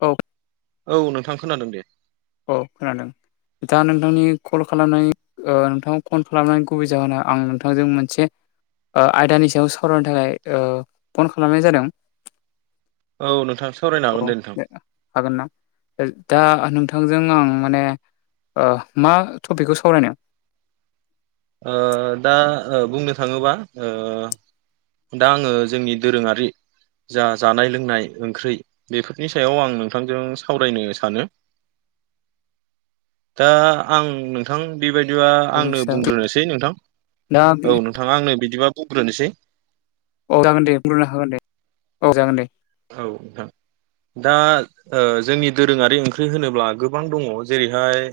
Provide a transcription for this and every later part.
औ औ नोंथां खोनादों दे औ खोनादों बिथांङा नोंथांनि कल खालामनायनि ओ नोंथांखौ फन खालामनानै गुबै जाहोना आं नोंथांजों मोनसे ओ आयदानि सायाव सावरायनो थाखाय ओ फन खालामनाय जादों औ नोंथां सावरायनो औ हागोन दे नोंथां हागोन ना दा नोंथ थांजों आं माने मा ओ टपिकखौ सावरायनो ओ दा बुंनो थाङोबा ओ दा आङो जोंनि दोरोङारि जा जानाय लोंनाय ओंख्रि बेफोरनि सायाव आं नोंथांजों सावरायनो सानो [inaudible] दा आं नोंथां बेबायदिबा आंनो बुंग्रोनोसै नोंथां दा औ नोंथां आंनो बिदिबा बुंग्रोनोसै औ जागोन दे बुंग्रोनो हागोन दे औ जागोन दे औ नोंथां दा जोंनि दोरोङारि ओंख्रि होनोब्ला गोबां दंङो जेरैहाय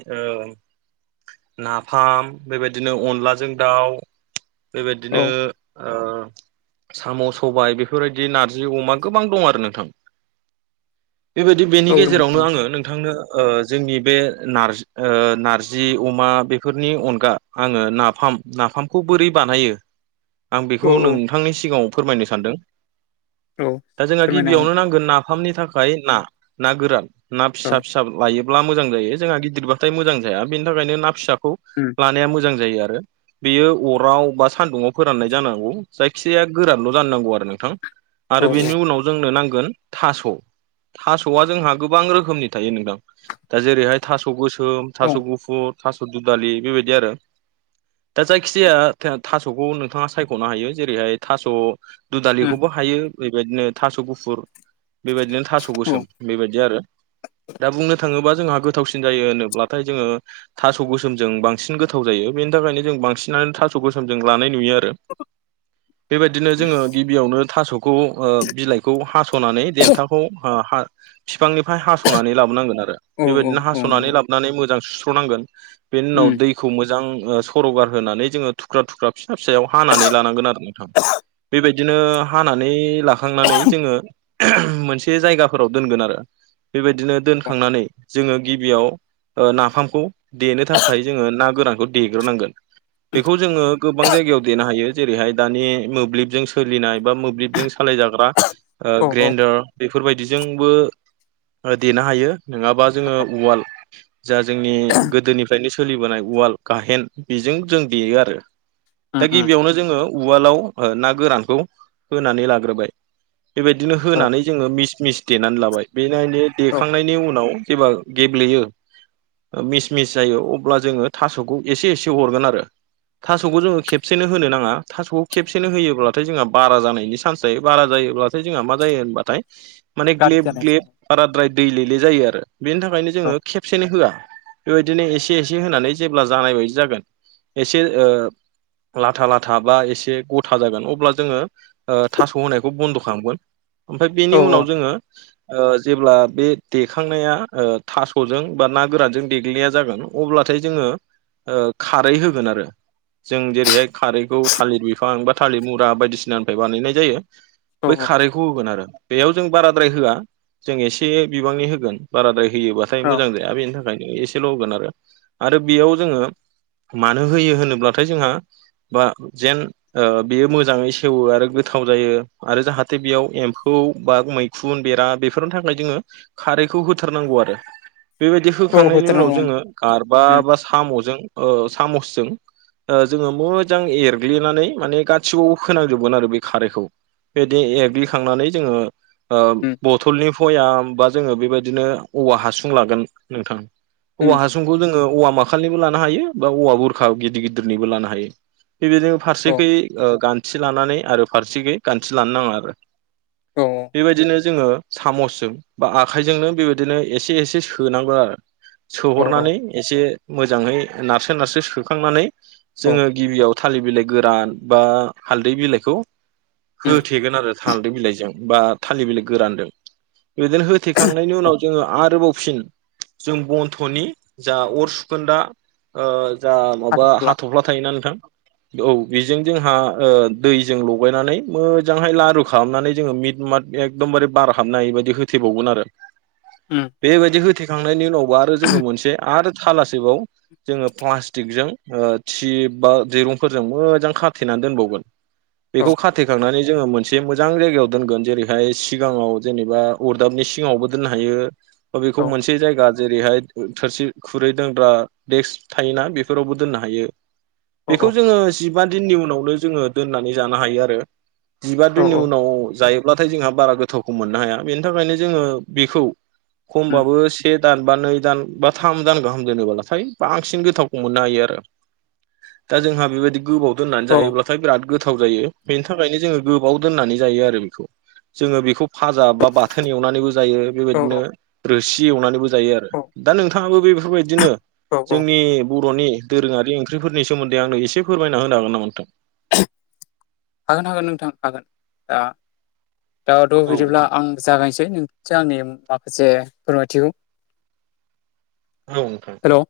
नाफाम बेबायदिनो अनलाजों दाउ बेबायदिनो औ साम' सबाय बेफोरबायदि नारजि अमा गोबां दं आरो नोंथां बेबायदि बेनि औ गेजेरावनो आङो नोंथांनो जोंनि बे नारजि नारजि अमा बेफोरनि अनगा आंङो नाफाम नाफामखौ बोरै बानायो [inaudible] आं बेखौ नोंथांनि सिगाङाव फोरमायनो सानदों औ दा जोंहा फोरमायनो हागोन गिबियावनो नांगोन नाफामनि थाखाय ना ना गोरान ना औ फिसा फिसा लायो ब्ला मोजां जायो जोंहा गिदिरबाथाय मोजां जाया बेनि थाखायनो ना फिसाखौ उम लानाया मोजां जायो आरो बेयो अराव बा सान्दुंङाव फोराननाय जानांगौ जायखिजाया गोरानल' जानो नांगौ आरो नोंथां औ आरो बेनि उनाव जोंनो नांगोन थास' थास'आ जोंहा गोबां रोखोमनि थायो नोंथां दा जेरैहाय थास' गोसो औ थास' गुफुर थास' दुदालि बेबायदि आरो दा जायखि जाया थास'खौ नोंथाङा सायख'नो हायो जेरैहाय थास' उम दुदालिखौबो हायो बेबायदिनो थास' गुफुर बेबायदिनो थास' औ गोसोम बेबायदि आरो दा बुंनो थाङोबा जोंहा गो गोथावसिन जायो होनोब्लाथाय जोंङो थास' गोसोमजों बांसिन गोथाव जायो बेनि थाखायनो जों बांसिनानो थास' थास गोसोम जों लानाय नुयो आरो बेबायदिनो जोङो गिबियावनो थास' खौ बिलाइखौ हास'नानै देन्थाखौ फिफांनिफाय हास'नानै लाबोनांगोन आरो औ औ बेबायदिनो औ हास'नानै नंगौ लाबोनानै मोजां सुस्र'नांगोन बेनि उनाव उम दै खौ मोजां ओ सर'गार होनानै जोङो थुख्रा थुख्रा फिसा फिसायाव हानानै लानांगोन आरो नोंथां [inaudible] बेबायदिनो हानानै लाखांनानै जोङो मोनसे जायगाफोराव दोनगोन आरो बेबायदिनो दोनखांनानै जोङो गिबियाव नाफामखौ देनो थाखाय जोङो ओ ना गोरानखौ देग्रोनांगोन बेखौ जोङो गोबां जायगायाव देनो हायो जेरैहाय दानि मोब्लिबजों सोलिनाय बा मोब्लिब जों सालाय जाग्रा ओ औ औ ग्रेन्डार बेफोर बायदिजोंबो ओ देनो हायो नङाबा जोङो उवाल जा जोंनि गोदोनिफ्रायनो सोलिबोनाय उवाल गाहेन बेजों जों देयो आरो उम दा उम गिबियावनो जोङो उवालाव ओ ना गोरानखौ होनानै लाग्रोबाय बेबादिनो औ होनानै जोङो मिस मिस देनानै लाबाय बेनायनि औ देखांनायनि उनाव जेब्ला गेब्लेयो ओ मिस मिस जायो अब्ला जोङो थास'खौ एसे एसे हरगोन आरो थास'खौ जोङो खेबसेनो होनो नाङा थास'खौ खेबसेनो होयोब्लाथाय जोंहा बारा जानाय नि चान्स थायो बारा जायोब्लाथाय जोंहा मा जायो होनबाथाय माने गाज्रि ग्लेब जानाय ग्लेब बाराद्राय दैलेले जायो आरो बेनि थाखायनो औ जोङो खेबसेनो होआ बेबायदिनो एसे एसे होनानै जेब्ला जानाय बायदि जागोन एसे ओ लाथा लाथा बा एसे गथा जागोन अब्ला जोङो ओ थास' होनायखौ बन्द' खालामगोन ओमफ्राय औ बेनि उनाव जोङो ओ जेब्ला बे देखांनाया ओ थास'जों बा ना गोरानजों देग्लिनाया जागोन अब्लाथाय जोङो ओ खारै होगोन आरो जों जेरैहाय खारैखौ थालिर बिफां बा थालिर मुरा बायदिसिनानिफ्राय बानायनाय जायो औ बै खारैखौ होगोन आरो बेयाव जों बाराद्राय होआ जों एसे बिबांनि होगोन बाराद्राय होयोबाथाय औ मोजां जाया बेनि थाखायनो एसेल' होगोन आरो आरो बेयाव जोङो मानो होयो होनोब्लाथाय जोंहा बा जेन ओ बेयो मोजाङै सेवो आरो गोथाव जायो आरो जाहाथे बेयाव एम्फौ बा मैखुन बेरा बेफोरनि थाखाय जोङो खारैखौ होथारनांगौ आरो बेबायदि औ होखांनायनि उनाव होथारनांगौ जोङो गारबा उम बा साम'जों ओ सामुसजों ओ जोङो मोजां एरग्लिनानै माने गाससिआवबो फोनांजोबगोन आरो बे खारैखौ बेदि एग्लिखांनानै जोङो ओ उम बथ'लनि बयाम बा जोङो बेबायदिनो औवा हासुं लागोन नोंथां औवा उम हासु सुंखौ जोङो औवा माखालनिबो लानो हायो बा औवा बुरखा गिदिर गिदिरनिबो लानो हायो बेबायदिनो औ फारसेखै ओ गान्थि लानानै आरो फारसेखै गान्थि लानो नाङा आरो औ बेबायदिनो जोङो साम'सजों बा आखाइजोंनो बेबायदिनो एसे एसे सोनांगो आरो औ सोहरनानै एसे मोजाङै नारसो नारसो सोखांनानै औ जोङो गिबियाव थालि बिलाइ गोरान बा हालदै बिलाइखौ उम होथेगोन आरो हालदि बिलाइजों बा थालि बिलाइ गोरानदों बिदिनो होथेखांनायनि औ उनाव जोङो आरोबाव फिन जों बन्थ'नि जा अर सुखोनदा ओ जा माबा हाथफ्ला थायोना नोंथां औ बिजों जोंहा ओ दैजों लगायनानै मोजांहाय लारु खालामनानै जोङो मिथ मात एकदमबारे बार हाबनोहायि बादि हो थेबावगोन आरो ओम बेबायदि होथेखांनायनि उनावबो आरो जोङो मोनसे आरो थालासेबाव जोङो प्लास्टिकजों ओ थि बा दिरुंफोरजों मोजां खाथेनानै दोनबावगोन औ बेखौ खाथेखांनानै जोङो मोन एसे मोजां जायगायाव दोनगोन जेरैहाय सिगाङाव जेनेबा अरदाबनि सिगाङावबो दोननो हायो बेखौ औ मोनसे जायगा जेरैहाय थोरसि, खुरै दोनग्रा देक्स थायोना बेफोरावबो दोननो हायो औ बेखौ जोङो जिबा दिननि उनावनो जोङो दोननानै जानो हायो आरो जिबा औ दिननि औ उनाव जायोब्लाथाय जोंहा बारा गोथावखौ मोननो हाया बेनि थाखायनो जोङो बेखौ उम खमबाबो से दान बा नै दान बा थाम दान गाहाम दोनोबालाथाय बांसिन गोथावखौ मोननो हायो आरो दा जोंहा बेबायदि गोबाव दोननानै औ जायोब्ला बिराद गोथाव जायो बेनि थाखायनो जोङो गोबाव दोननानै जायो आरो बिखौ जोङो बेखौ फाजा बा बाथोन एवनानैबो जायो औ बेबायदिनो रोसि एवनानैबो जायो आरो दा नोंथाङाबो बेफोरबायदिनो औ औ जोंनि बर'नि दोरोङारि ओंख्रिफोरनि सोमोन्दै आंनो एसे फोरमायना होनो हागोन नामा नोंथां? हागोन हागोन नोंथां हागोन दा दाथ' औ बिदिब्ला आं जागायनिसै नों आंनि माखासे फोरमायथिखौ औ नोंथां हेल'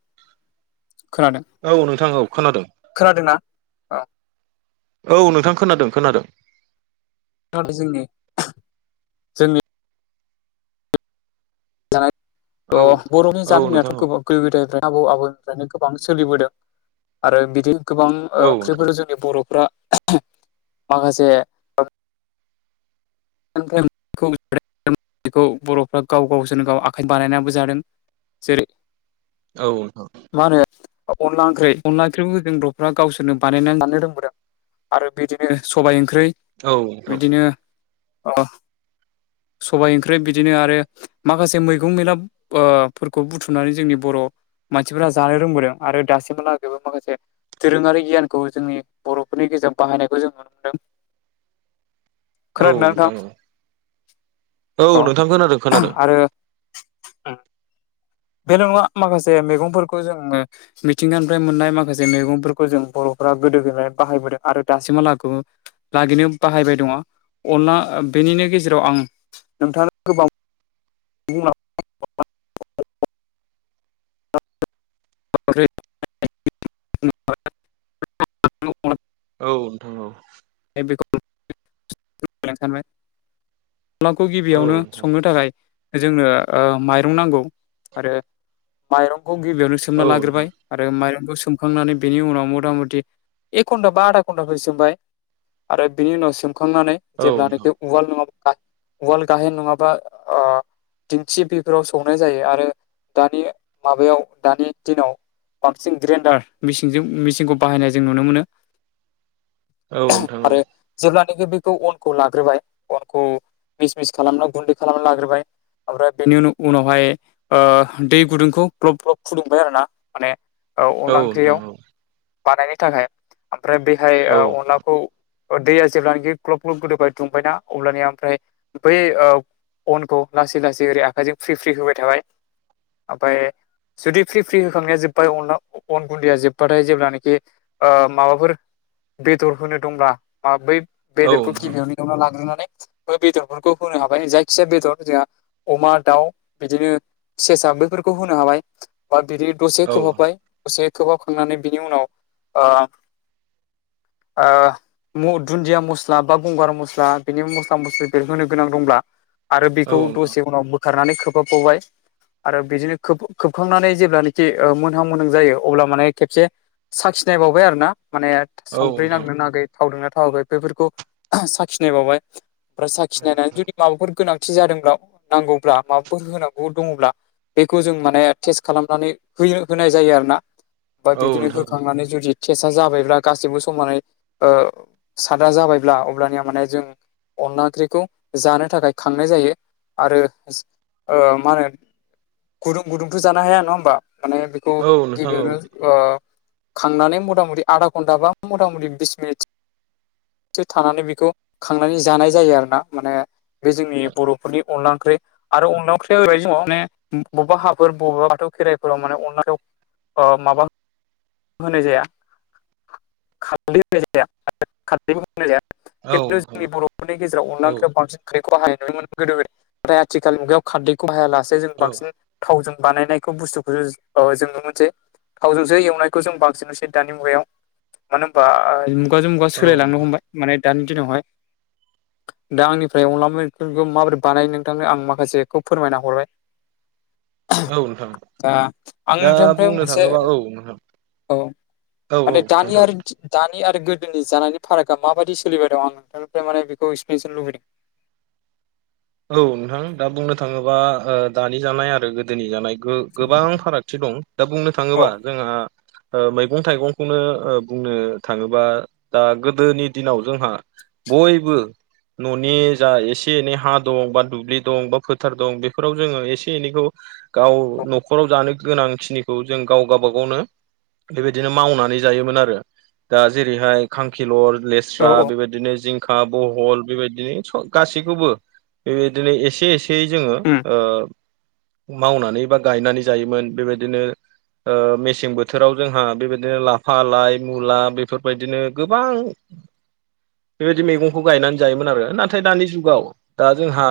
खोनादों औ नोंथां औ खोनादों खोनादोंना? औ औ नोंथां खोनादों खोनादों [unintelligible] जोंनि जोंनि जानाय औ थ' बर'नि औ जारिमिनाथ' नोंथां औ गोबां गोदो-गोदायनिफ्राय आबौ-आबैनिफ्रायनो गोबां सोलिबोदों आरो बिदि गोबां ओ औ नोंथां ओंख्रिफोर जों बर'फ्रा माखासे [unintelligible] बर'फ्रा गाव गावसोरनो गाव आखाइजों बानायनाबो जादों जेरै औ औ मा होनो अनला ओंख्रि अनला ओंख्रिखौ जों बर'फ्रा गावसोरनो बानायनानै जानो रोंबोदों आरो बिदिनो सबाइ ओंख्रि औ नोंथां अ सबाय ओंख्रि बिदिनो आरो माखासे मैगं मैला ओ फोरखौ बुथुमनानै जोंनि बर' मानसिफोरा जानो रोंबोदों आरो दासिमहालागैबो माखासे दोरोङारि गियानखौ जोंनि बर'फोरनि गेजेराव बाहायनायखौ जों नुनो मोन्दों औ खोनादोंना नोंथां औ औ नोंथां खोनादों औ खोनादों आरो बेल नङा माखासे मैगंफोरखौ जोङो मिथिंगानिफ्राय मोननाय माखासे मैगंफोरखौ जों बर'फोरा गोदो गोलाय बाहायबोदों आरो दासिमहालागै लागिनो बाहायबाय दङ अनला बेनिनो गेजेराव आं नोंथां गोबां ज [unintelligible] [unintelligible] औ नोंथां औ [unintelligible] सानबाय अनलाखौ औ गिबियावनो संनो थाखाय जोंनो ओ माइरं नांगौ आरो माइरंखौ गिबियावनो सोमना औ लाग्रोबाय नोंथां आरो माइरंखौ सोमखांनानै बेनि उनाव मथा मथि एक घन्टा बा आधा घन्टाफोर सोमबाय आरो बिनि उनाव सोमखांनानै औ जेब्लानोखि उवाल नङाबा वाल गाहेन नङाबा दिंखि बेफोराव सौनाय जायो आरो दानि माबायाव दानि दिनाव बांसिन ग्रेन्डार मिसिनजों मिसिनखौ बाहायनाय जों नुनो मोनो नोंथां आरो जेब्लानोाखि बेखौ अनखौ लाग्रोबाय अनखौ मिस मिस खालामनानै गुन्दै खालामना लाग्रोबाय ओमफ्राय बेनि उन उनावहाय ओ दै गुदुंखौ ग्लब ग्लब फुदुंबाय आरो ना माने औ अनदला नोंथां ओंख्रियाव बानायनो थाखाय ओमफ्राय बेहाय औ नोंथां औ अनला खौ दैया जेब्लानोखि ग्लब ग्लब गोदोबाय दुंबायना अब्लानिया ओमफ्राय बै अनखौ लासै लासै ओरै आखाइजों फ्रि फ्रि होबाय थाबाय ओमफ्राय जुदि फ्रि फ्रि होखांनाया जोब्बाय अन अन गुन्दैया जोब्बाथाय जेब्ला ओ माबाफोर बेदर होनो दंब्ला बै औ बेदरखौ नोंथां गिबियावनो एवफ्रामना लाग्रोनानै बे बेदरफोरखौ होनो हाबाय जायखिजाया बेदर जोंहा अमा दाउ बिदिनो सेसा बेफोरखौ होनो हाबाय बा बिदि दसे औ खोबहाबबाय दसे खोबहाबखांनानै बिनि उनाव ओ ओ दुन्दिया मस्ला बा गंगार मस्ला बिनि मस्ला मस्लि होनो गोनां दंब्ला आरो औ बेखौ नोंथां दसे उनाव बोखारनानै खोबहाबावबाय आरो बिदिनो खोबखांनानै जेब्लानोाखि ओ मोनहां मोनहां जायो अब्ला माने खेबसे साखिनाय बावबाय आरो ना माने संख्रि नांदों नाङाखै थावदों ना थावाखै बेफोरखौ साखिनाय बावबाय ओमफ्राय औ साखिनायनानै जुदि माबाफोर गोनां थि जादोंब्ला नांगौब्ला माबाफोर होनांगौ दंब्ला बेखौ जों माने टेस्ट खालामनानै हो होनाय जायो आरोना बा औ बिदिनो नोंथां हो माने जुदि टेसआ जाबायब्ला गासिबो समानै ओ सादा जाबायब्ला अब्लानिया माने जों अनला ओंख्रिखौ जानो थाखाय खांनाय जायो आरो ओ मा होनो गुदुं गुदुंथ' जानो हाया नङा होमबा माने खौ औ नोंथां औ नोंथां औ नोंथां औ गिबियावनो ओ खांनानै मथा मथि आधा घन्टा बा मथा मथि बिस मिनिट थानानै बेखौ खांनानै जानाय जायो आरो ना माने बे जोंनि बर'फोरनि अनला ओंख्रि आरो अनला ओंख्रियाव होबाय जोंनाव माने बबेबा हाफोर बबेबा बाथौ खेराइफोराव माने अनला [unintelligible] ओ माबा होनाय जाया खारदै होनाय [unintelligible] जाया खारदै होनाय औ खिन्थु नोंथां जोंनि बर'फोरनि गेजेराव अनला औ ओंख्रियाव बांसिन खारदैखौ हाय नुनोमोन गोदो गोदाय [unintelligible] नाथाय आथिखाल मुगायाव खारदैखौ हायालासे जों औ बांसिन थावजों बानायनायखौ बुस्थुखौ जों नुनो मोनसे थावजोंसो एवनाय खौ जों बांसिननोसै दानि मुगायाव मानो होनबा मुगाजों मुगा सोलायलांनो हमबाय। माने दानि दिनावहाय दा आंनिफ्राय अनला मखौ माबोरै बानाय नोंथांनो आं माखासेखौ फोरमायना हरबाय। औ नोंथां दा आं दा नोंथांनिफ्राय बुंनो मोनसे थाङोबा औ नोंथां औ दानि आरो दानि आरो गोदोनि जानायनि फारागआ माबायदि सोलिबाय दं आं नोंथांनिफ्राय माने बेखौ एक्सप्लेनसन लुुबैदों। औ नोंथां दा बुंनो थाङोबा दानि जानाय आरो गोदोनि जानाय गोबां फारागथि दं दा बुंनो थाङोबा औ जोंहा मैगं थाइगंखौनो बुंनो थाङोबा दा गोदोनि दिनाव जोंहा बयबो न'नि जा एसे एनै हा दं बा दुब्लि दं बा फोथार दं बेफोराव जोङो एसे एनैखौ गाव औ न'खराव जानो गोनांखिनिखौ जों गाव गावबा गावनो बेबायदिनो मावनानै जायोमोन आरो दा जेरैहाय खांखिलर लेस स्रा औ औ बेबायदिनो जिंखा बहल बेबायदिनो गासैखौबो बेबायदिनो एसे एसेयै जोङो उम मावनानै बा गायनानै जायोमोन बेबायदिनो मेसें बोथोराव जोंहा बेबायदिनो लाफा लाइ मुला बेफोरबायदिनो गोबां [inaudible] बेबायदि मैगंखौ गायनानै जायोमोन आरो नाथाय दानि जुगाव दा जोंहा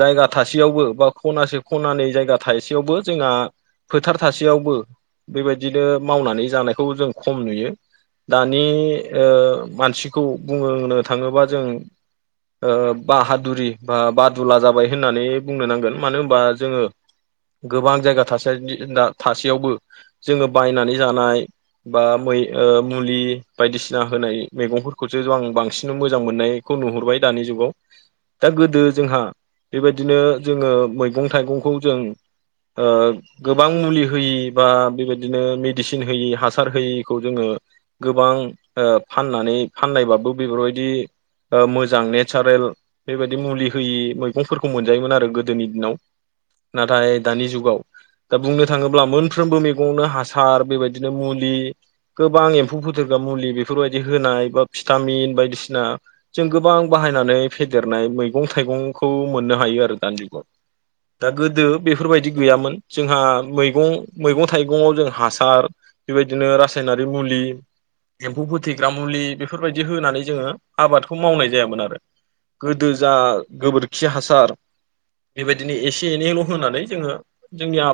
जायगा थासेयावबो बा खनासे खनानै जायगा थाइसेयावबो जोंहा फोथार थासेयावबो बेबायदिनो मावनानै जानायखौ जों खम नुयो। दानि मानसिखौ बुंनो थाङोबा जों ओ बाहादुरि बा बादुला जाबाय होननानै बुंनो नांगोन मानो होनबा जोङो गोबां जायगा थसे थासेयावबो जोङो बायनानै जानाय बा मै मुलि बायदिसिना होनाय मैगंफोरखौसो आं बांसिन मोजां मोननाय खौ नुहुरबाय दानि जुगाव दा गोदो जोंहा बेबायदिनो जोङो मैगं थाइगंखौ जों ओ गोबां मुलि होयि बा बेबायदिनो मेडिसिन होयि हासार होयिखौ जोङो गोबां ओ फाननानै फाननायबाबो बेफोरबायदि मोजां नेसारेल बेबायदि मुलि होयि मैगंफोरखौ मोनजायोमोन आरो गोदोनि दिनाव। नाथाय दानि जुगाव दा बुंनो थाङोब्ला मोनफ्रोमबो मैगंनो हासार बेबायदिनो मुलि गोबां एम्फौ बुथारग्रा मुलि बेफोरबायदि होनाय बा भिटामिन बायदिसिना जों गोबां बाहायनानै फेदेरनाय मैगं थाइगंखौ मोननो हायो आरो दानि जुगाव। दा गोदो बेफोरबायदि गैयामोन जोंहा मैगं मैगं थाइगङाव जों हासार बेबायदिनो रासायनारि मुलि एम्फौ फोथैग्रा मुलि बेफोरबायदि होनानै जोङो आबादखौ मावनाय जायामोन आरो। गोदो जा गोबोरखि हासार बेबायदिनो एसे एनैल होनानै जोङो जोंनि आब